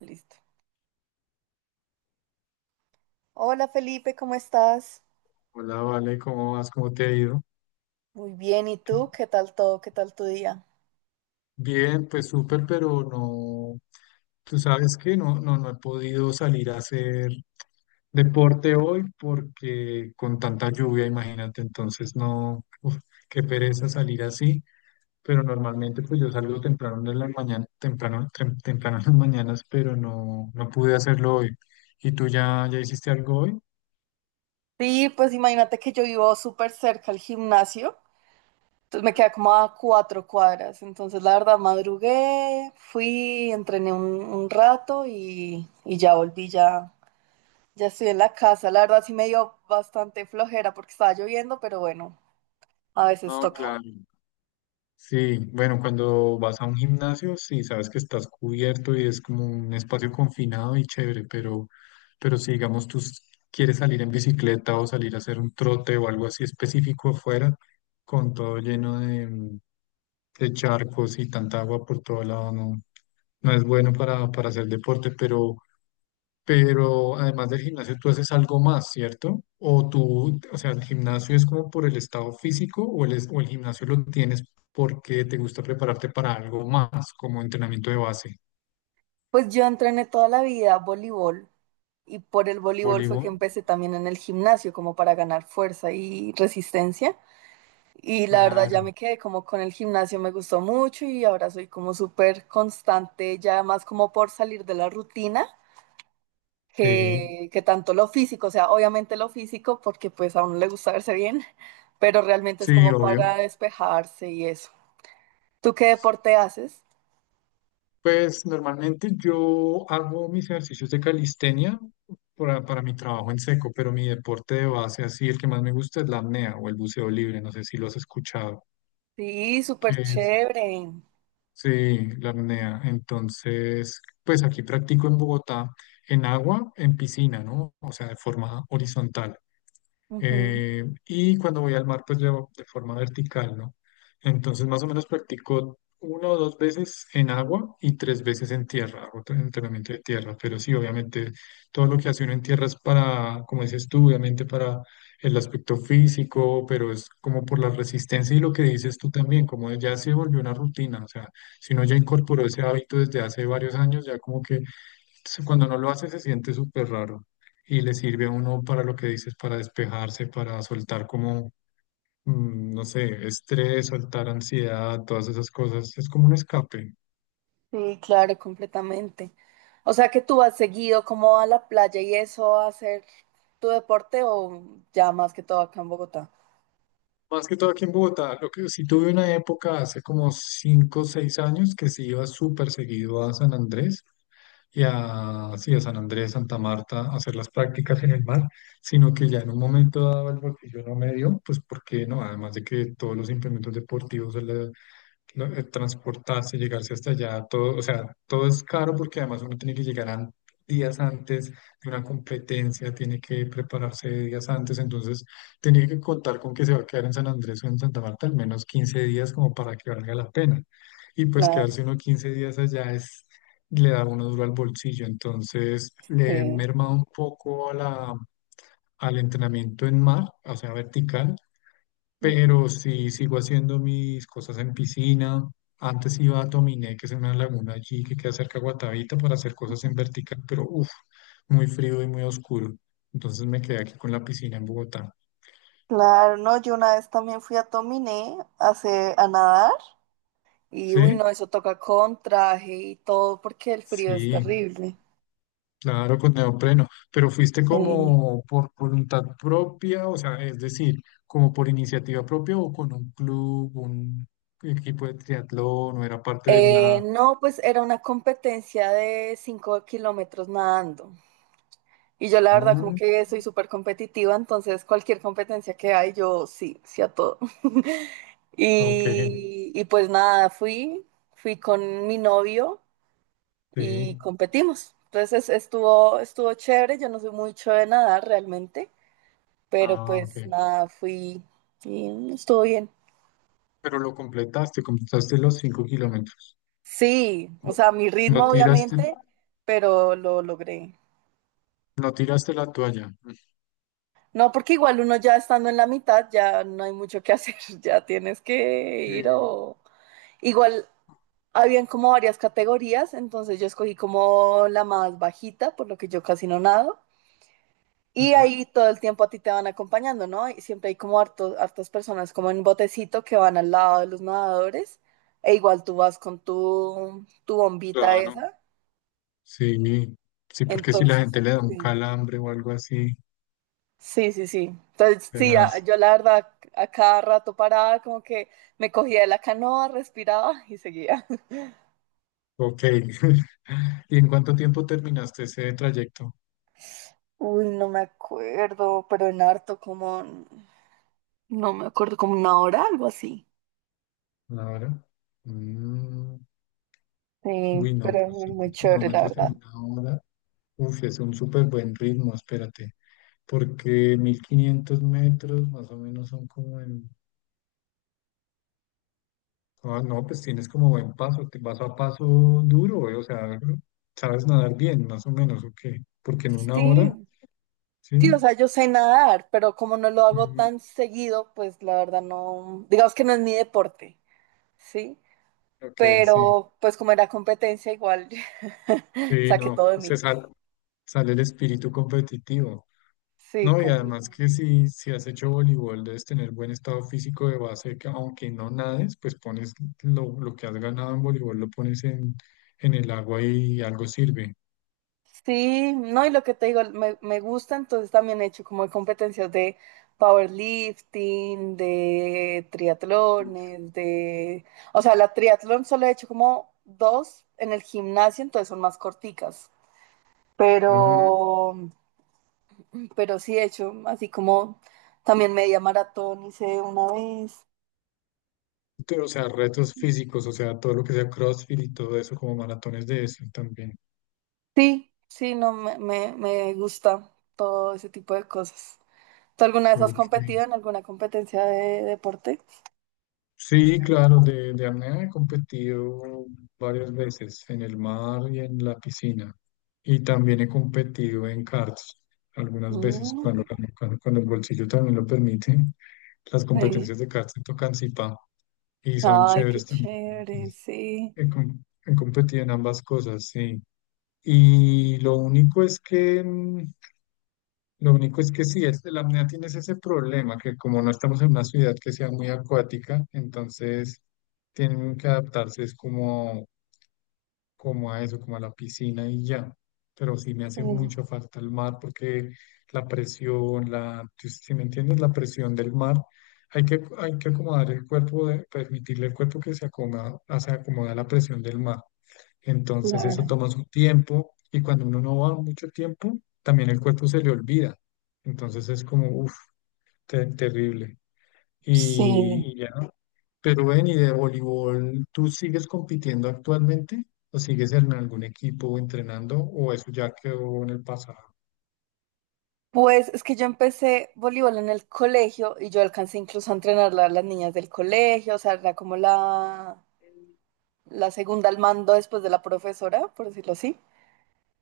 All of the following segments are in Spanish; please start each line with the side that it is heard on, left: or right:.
right: Listo. Hola Felipe, ¿cómo estás?
left: Hola, Vale, ¿cómo vas? ¿Cómo te ha ido?
right: Muy bien, ¿y
left: ¿Qué-
right: tú? ¿Qué tal todo? ¿Qué tal tu día?
left: Bien, pues súper, pero no, tú sabes que no he podido salir a hacer deporte hoy porque con tanta lluvia, imagínate, entonces no, uf, qué pereza salir así, pero normalmente pues yo salgo temprano en las mañanas, temprano en las mañanas, pero no pude hacerlo hoy. ¿Y tú ya hiciste algo hoy?
right: Sí, pues imagínate que yo vivo súper cerca al gimnasio, entonces me queda como a 4 cuadras, entonces la verdad madrugué, fui, entrené un rato y ya volví, ya, ya estoy en la casa, la verdad sí me dio bastante flojera porque estaba lloviendo, pero bueno, a veces
left: No,
right: toca.
left: claro. Sí, bueno, cuando vas a un gimnasio, sí, sabes que estás cubierto y es como un espacio confinado y chévere, pero... Pero si, digamos, tú quieres salir en bicicleta o salir a hacer un trote o algo así específico afuera, con todo lleno de charcos y tanta agua por todo lado, no es bueno para hacer deporte, pero... Pero además del gimnasio, tú haces algo más, ¿cierto? O sea, el gimnasio es como por el estado físico o el gimnasio lo tienes porque te gusta prepararte para algo más, como entrenamiento de base.
right: Pues yo entrené toda la vida voleibol y por el voleibol fue que
left: Voleibol,
right: empecé también en el gimnasio como para ganar fuerza y resistencia. Y la verdad ya
left: claro.
right: me quedé como con el gimnasio, me gustó mucho y ahora soy como súper constante, ya más como por salir de la rutina
left: Sí,
right: que tanto lo físico, o sea, obviamente lo físico porque pues a uno le gusta verse bien, pero realmente es
left: sí,
right: como para
left: obvio.
right: despejarse y eso. ¿Tú qué deporte haces?
left: Pues normalmente yo hago mis ejercicios de calistenia para mi trabajo en seco, pero mi deporte de base, así el que más me gusta es la apnea o el buceo libre, no sé si lo has escuchado,
right: Sí,
left: que
right: súper
left: es,
right: chévere.
left: sí, la apnea. Entonces, pues aquí practico en Bogotá, en agua, en piscina, ¿no? O sea, de forma horizontal.
right: Ujú.
left: Y cuando voy al mar, pues llevo de forma vertical, ¿no? Entonces, más o menos practico una o dos veces en agua y tres veces en tierra, hago entrenamiento de tierra, pero sí, obviamente, todo lo que hace uno en tierra es para, como dices tú, obviamente para el aspecto físico, pero es como por la resistencia y lo que dices tú también, como ya se volvió una rutina, o sea, si uno ya incorporó ese hábito desde hace varios años, ya como que cuando no lo hace se siente súper raro y le sirve a uno para lo que dices, para despejarse, para soltar como, no sé, estrés, soltar ansiedad, todas esas cosas. Es como un escape.
right: Sí, claro, completamente. O sea que tú has seguido como a la playa y eso a hacer tu deporte o ya más que todo acá en Bogotá.
left: Más que todo aquí en Bogotá, lo que sí tuve una época hace como cinco o 6 años que sí iba súper seguido a San Andrés y a, sí, a San Andrés, Santa Marta, a hacer las prácticas en el mar, sino que ya en un momento dado el bolsillo no me dio, pues porque no, además de que todos los implementos deportivos, ¿no? Transportarse, llegarse hasta allá, todo, o sea, todo es caro porque además uno tiene que llegar días antes de una competencia, tiene que prepararse días antes, entonces tiene que contar con que se va a quedar en San Andrés o en Santa Marta al menos 15 días como para que valga la pena. Y pues
right: Claro,
left: quedarse uno 15 días allá es, le da uno duro al bolsillo, entonces le he
right: sí.
left: mermado un poco a al entrenamiento en mar, o sea, vertical,
right: Ujú.
left: pero sí sigo haciendo mis cosas en piscina. Antes iba a Tominé, que es una laguna allí que queda cerca de Guatavita, para hacer cosas en vertical, pero uff, muy frío y muy oscuro. Entonces me quedé aquí con la piscina en Bogotá.
right: Claro, no, yo una vez también fui a Tominé a a nadar y uy,
left: ¿Sí?
right: no, eso toca con traje y todo porque el frío es
left: Sí,
right: terrible.
left: claro, con neopreno. Pero fuiste
right: Sí.
left: como por voluntad propia, o sea, es decir, como por iniciativa propia o con un club, un equipo de triatlón, o era parte de una...
right: No, pues era una competencia de 5 kilómetros nadando. Y yo la verdad como
left: Ah,
right: que soy súper competitiva, entonces cualquier competencia que hay, yo sí, sí a todo.
left: ok,
right: Y pues nada, fui con mi novio y
left: sí.
right: competimos. Entonces estuvo chévere, yo no soy mucho de nadar realmente, pero
left: Ah, ok.
right: pues nada, fui y estuvo bien.
left: Pero lo completaste, completaste los 5 kilómetros.
right: Sí, o sea, mi
left: No
right: ritmo
left: tiraste,
right: obviamente, pero lo logré.
left: no tiraste la toalla.
right: No, porque igual uno ya estando en la mitad, ya no hay mucho que hacer, ya tienes que
left: Sí.
right: ir o igual habían como varias categorías, entonces yo escogí como la más bajita, por lo que yo casi no nado. Y
left: Ujú.
right: ahí todo el tiempo a ti te van acompañando, ¿no? Y siempre hay como hartos, hartas personas como en botecito que van al lado de los nadadores. E igual tú vas con tu bombita
left: Claro,
right: esa.
left: sí, sí, porque si la
right: Entonces,
left: gente le da un
right: sí.
left: calambre o algo así,
right: Sí, sí, sí. Entonces, sí,
left: tenaz.
right: yo la verdad a cada rato paraba, como que me cogía de la canoa, respiraba y seguía.
left: Ok. ¿Y en cuánto tiempo terminaste ese trayecto?
right: Uy, no me acuerdo, pero en harto como, no me acuerdo, como una hora, algo así.
left: Una hora. Mm, Uy,
right: Sí,
left: no,
right: pero es
left: pero
right: muy
left: cinco
right: muy chévere, la
left: kilómetros en
right: verdad.
left: una hora. Uf, es un súper buen ritmo, espérate. Porque 1500 metros más o menos son como en... Ah, no, pues tienes como buen paso, te vas a paso duro, o sea, sabes nadar bien, más o menos, ¿o qué? Porque en una hora,
right: Sí, sí,
left: ¿sí?
right: o sea, yo sé nadar, pero como no lo hago
left: Mm,
right: tan seguido, pues la verdad no, digamos que no es mi deporte, ¿sí?
left: ok, sí.
right: Pero pues como era competencia, igual
left: Sí,
right: saqué
left: no,
right: todo de
left: se
right: mí.
left: sale el espíritu competitivo.
right: Sí,
left: No, y
right: como-
left: además que si has hecho voleibol, debes tener buen estado físico de base, que aunque no nades, pues pones lo que has ganado en voleibol, lo pones en el agua y algo sirve.
right: Sí, no, y lo que te digo, me gusta, entonces también he hecho como competencias de powerlifting, de triatlones, de... O sea, la triatlón solo he hecho como dos en el gimnasio, entonces son más corticas.
left: Mm.
right: Pero, pero sí he hecho, así como también media maratón hice una vez.
left: Pero, o sea, retos físicos, o sea, todo lo que sea CrossFit y todo eso, como maratones de eso también.
right: Sí, sí, no, me gusta todo ese tipo de cosas. ¿Tú alguna vez has
left: Ok.
right: competido en alguna competencia de deporte?
left: Sí, claro, de apnea he competido varias veces en el mar y en la piscina. Y también he competido en karts algunas veces cuando,
right: Mm.
left: cuando el bolsillo también lo permite. Las
right: Sí.
left: competencias de karts en Tocancipá y son
right: Ay, qué
left: chéveres también.
right: chévere,
left: Entonces,
right: sí.
left: he competido en ambas cosas, sí. Y lo único es que lo único es que sí, es, la apnea tienes ese problema, que como no estamos en una ciudad que sea muy acuática, entonces tienen que adaptarse, es como, como a eso, como a la piscina y ya. Pero sí me hace
right: Mm,
left: mucha falta el mar porque la presión, la, si si me entiendes, la presión del mar, hay que acomodar el cuerpo, permitirle al cuerpo que se acomoda a la presión del mar. Entonces eso
right: claro,
left: toma su tiempo y cuando uno no va mucho tiempo, también el cuerpo se le olvida. Entonces es como, uff, terrible. Y,
right: sí.
left: y ya. Pero ven, ¿y de voleibol tú sigues compitiendo actualmente? ¿O sigues en algún equipo entrenando? ¿O eso ya quedó en el pasado?
right: Pues es que yo empecé voleibol en el colegio y yo alcancé incluso a entrenar a las niñas del colegio, o sea, era como la segunda al mando después de la profesora, por decirlo así.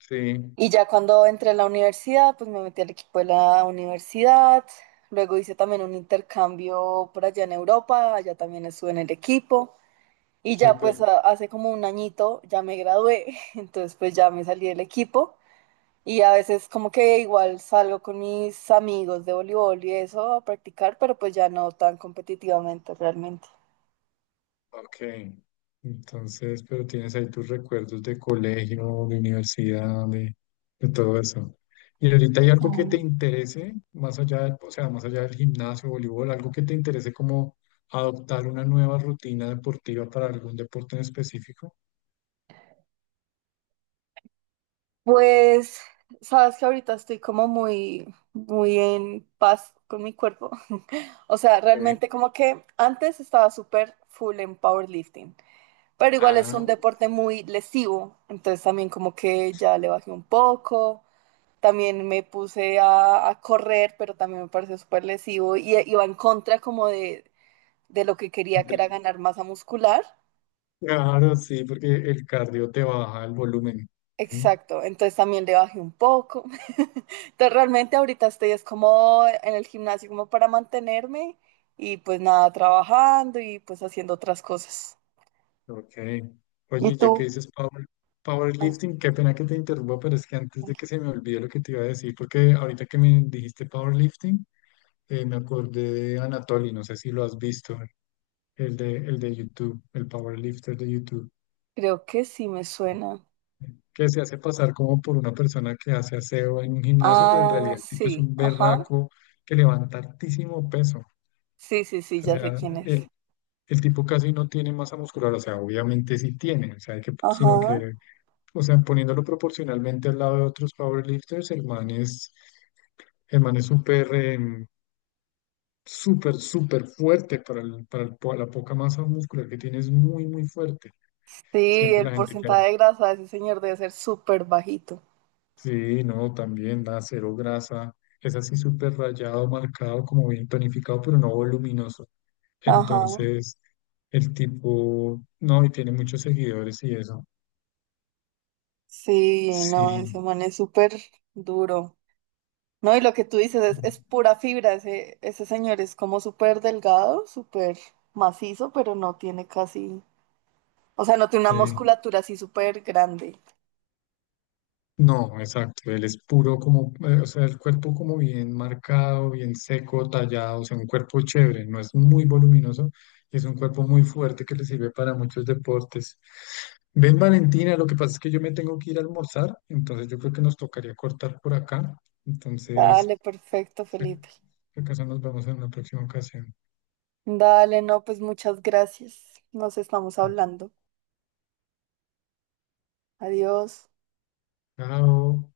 left: Sí,
right: Y ya cuando entré a la universidad, pues me metí al equipo de la universidad, luego hice también un intercambio por allá en Europa, allá también estuve en el equipo. Y ya pues
left: súper.
right: hace como un añito ya me gradué, entonces pues ya me salí del equipo y a veces como que igual salgo con mis amigos de voleibol y eso a practicar, pero pues ya no tan competitivamente realmente.
left: Ok, entonces, pero tienes ahí tus recuerdos de colegio, de universidad, de todo eso. ¿Y ahorita hay algo que te
right: Oh,
left: interese, más allá o sea, más allá del gimnasio, voleibol, algo que te interese como adoptar una nueva rutina deportiva para algún deporte en específico?
right: pues sabes que ahorita estoy como muy, muy en paz con mi cuerpo. O sea,
left: Ok.
right: realmente como que antes estaba súper full en powerlifting, pero igual es un
left: Ah,
right: deporte muy lesivo, entonces también como que ya le bajé un poco. También me puse a correr, pero también me pareció súper lesivo y va en contra como de lo que quería, que era
left: del-
right: ganar masa muscular.
left: claro, sí, porque el cardio te baja el volumen. Ujú.
right: Exacto, entonces también le bajé un poco. Entonces realmente ahorita estoy es como en el gimnasio como para mantenerme y pues nada, trabajando y pues haciendo otras cosas.
left: Ok.
right: ¿Y
left: Oye, ya que
right: tú?
left: dices
right: Ah,
left: powerlifting, qué pena que te interrumpa, pero es que antes de que
right: ok.
left: se me olvide lo que te iba a decir, porque ahorita que me dijiste powerlifting, me acordé de Anatoly, no sé si lo has visto, el de YouTube, el powerlifter de YouTube,
right: Creo que sí me suena.
left: que se hace pasar como por una persona que hace aseo en un gimnasio, pero en
right: Ah,
left: realidad el tipo es
right: sí,
left: un
right: ajá.
left: berraco que levanta altísimo peso.
right: Sí, sí, sí,
left: O
right: ya sé
left: sea,
right: quién es.
left: el tipo casi no tiene masa muscular, o sea, obviamente sí tiene, o sea, que, sino
right: Ajá.
left: que o sea, poniéndolo proporcionalmente al lado de otros powerlifters, el man es súper, súper, súper fuerte para la poca masa muscular que tiene, es muy, muy fuerte.
right: Sí,
left: Siempre la
right: el
left: gente que,
right: porcentaje de grasa de ese señor debe ser súper bajito.
left: sí, no, también da cero grasa, es así súper rayado, marcado, como bien tonificado, pero no voluminoso.
right: Ajá.
left: Entonces, el tipo, no, y tiene muchos seguidores y eso.
right: Sí, no,
left: Sí,
right: ese man es súper duro. No, y lo que tú dices es pura fibra. Ese señor es como súper delgado, súper macizo, pero no tiene casi, o sea, no tiene una
left: sí.
right: musculatura así súper grande.
left: No, exacto, él es puro como, o sea, el cuerpo como bien marcado, bien seco, tallado, o sea, un cuerpo chévere, no es muy voluminoso, y es un cuerpo muy fuerte que le sirve para muchos deportes. Ven, Valentina, lo que pasa es que yo me tengo que ir a almorzar, entonces yo creo que nos tocaría cortar por acá, entonces,
right: Dale, perfecto,
left: si
right: Felipe.
left: acaso nos vemos en una próxima ocasión.
right: Dale, no, pues muchas gracias. Nos estamos hablando. Adiós.
left: Chao.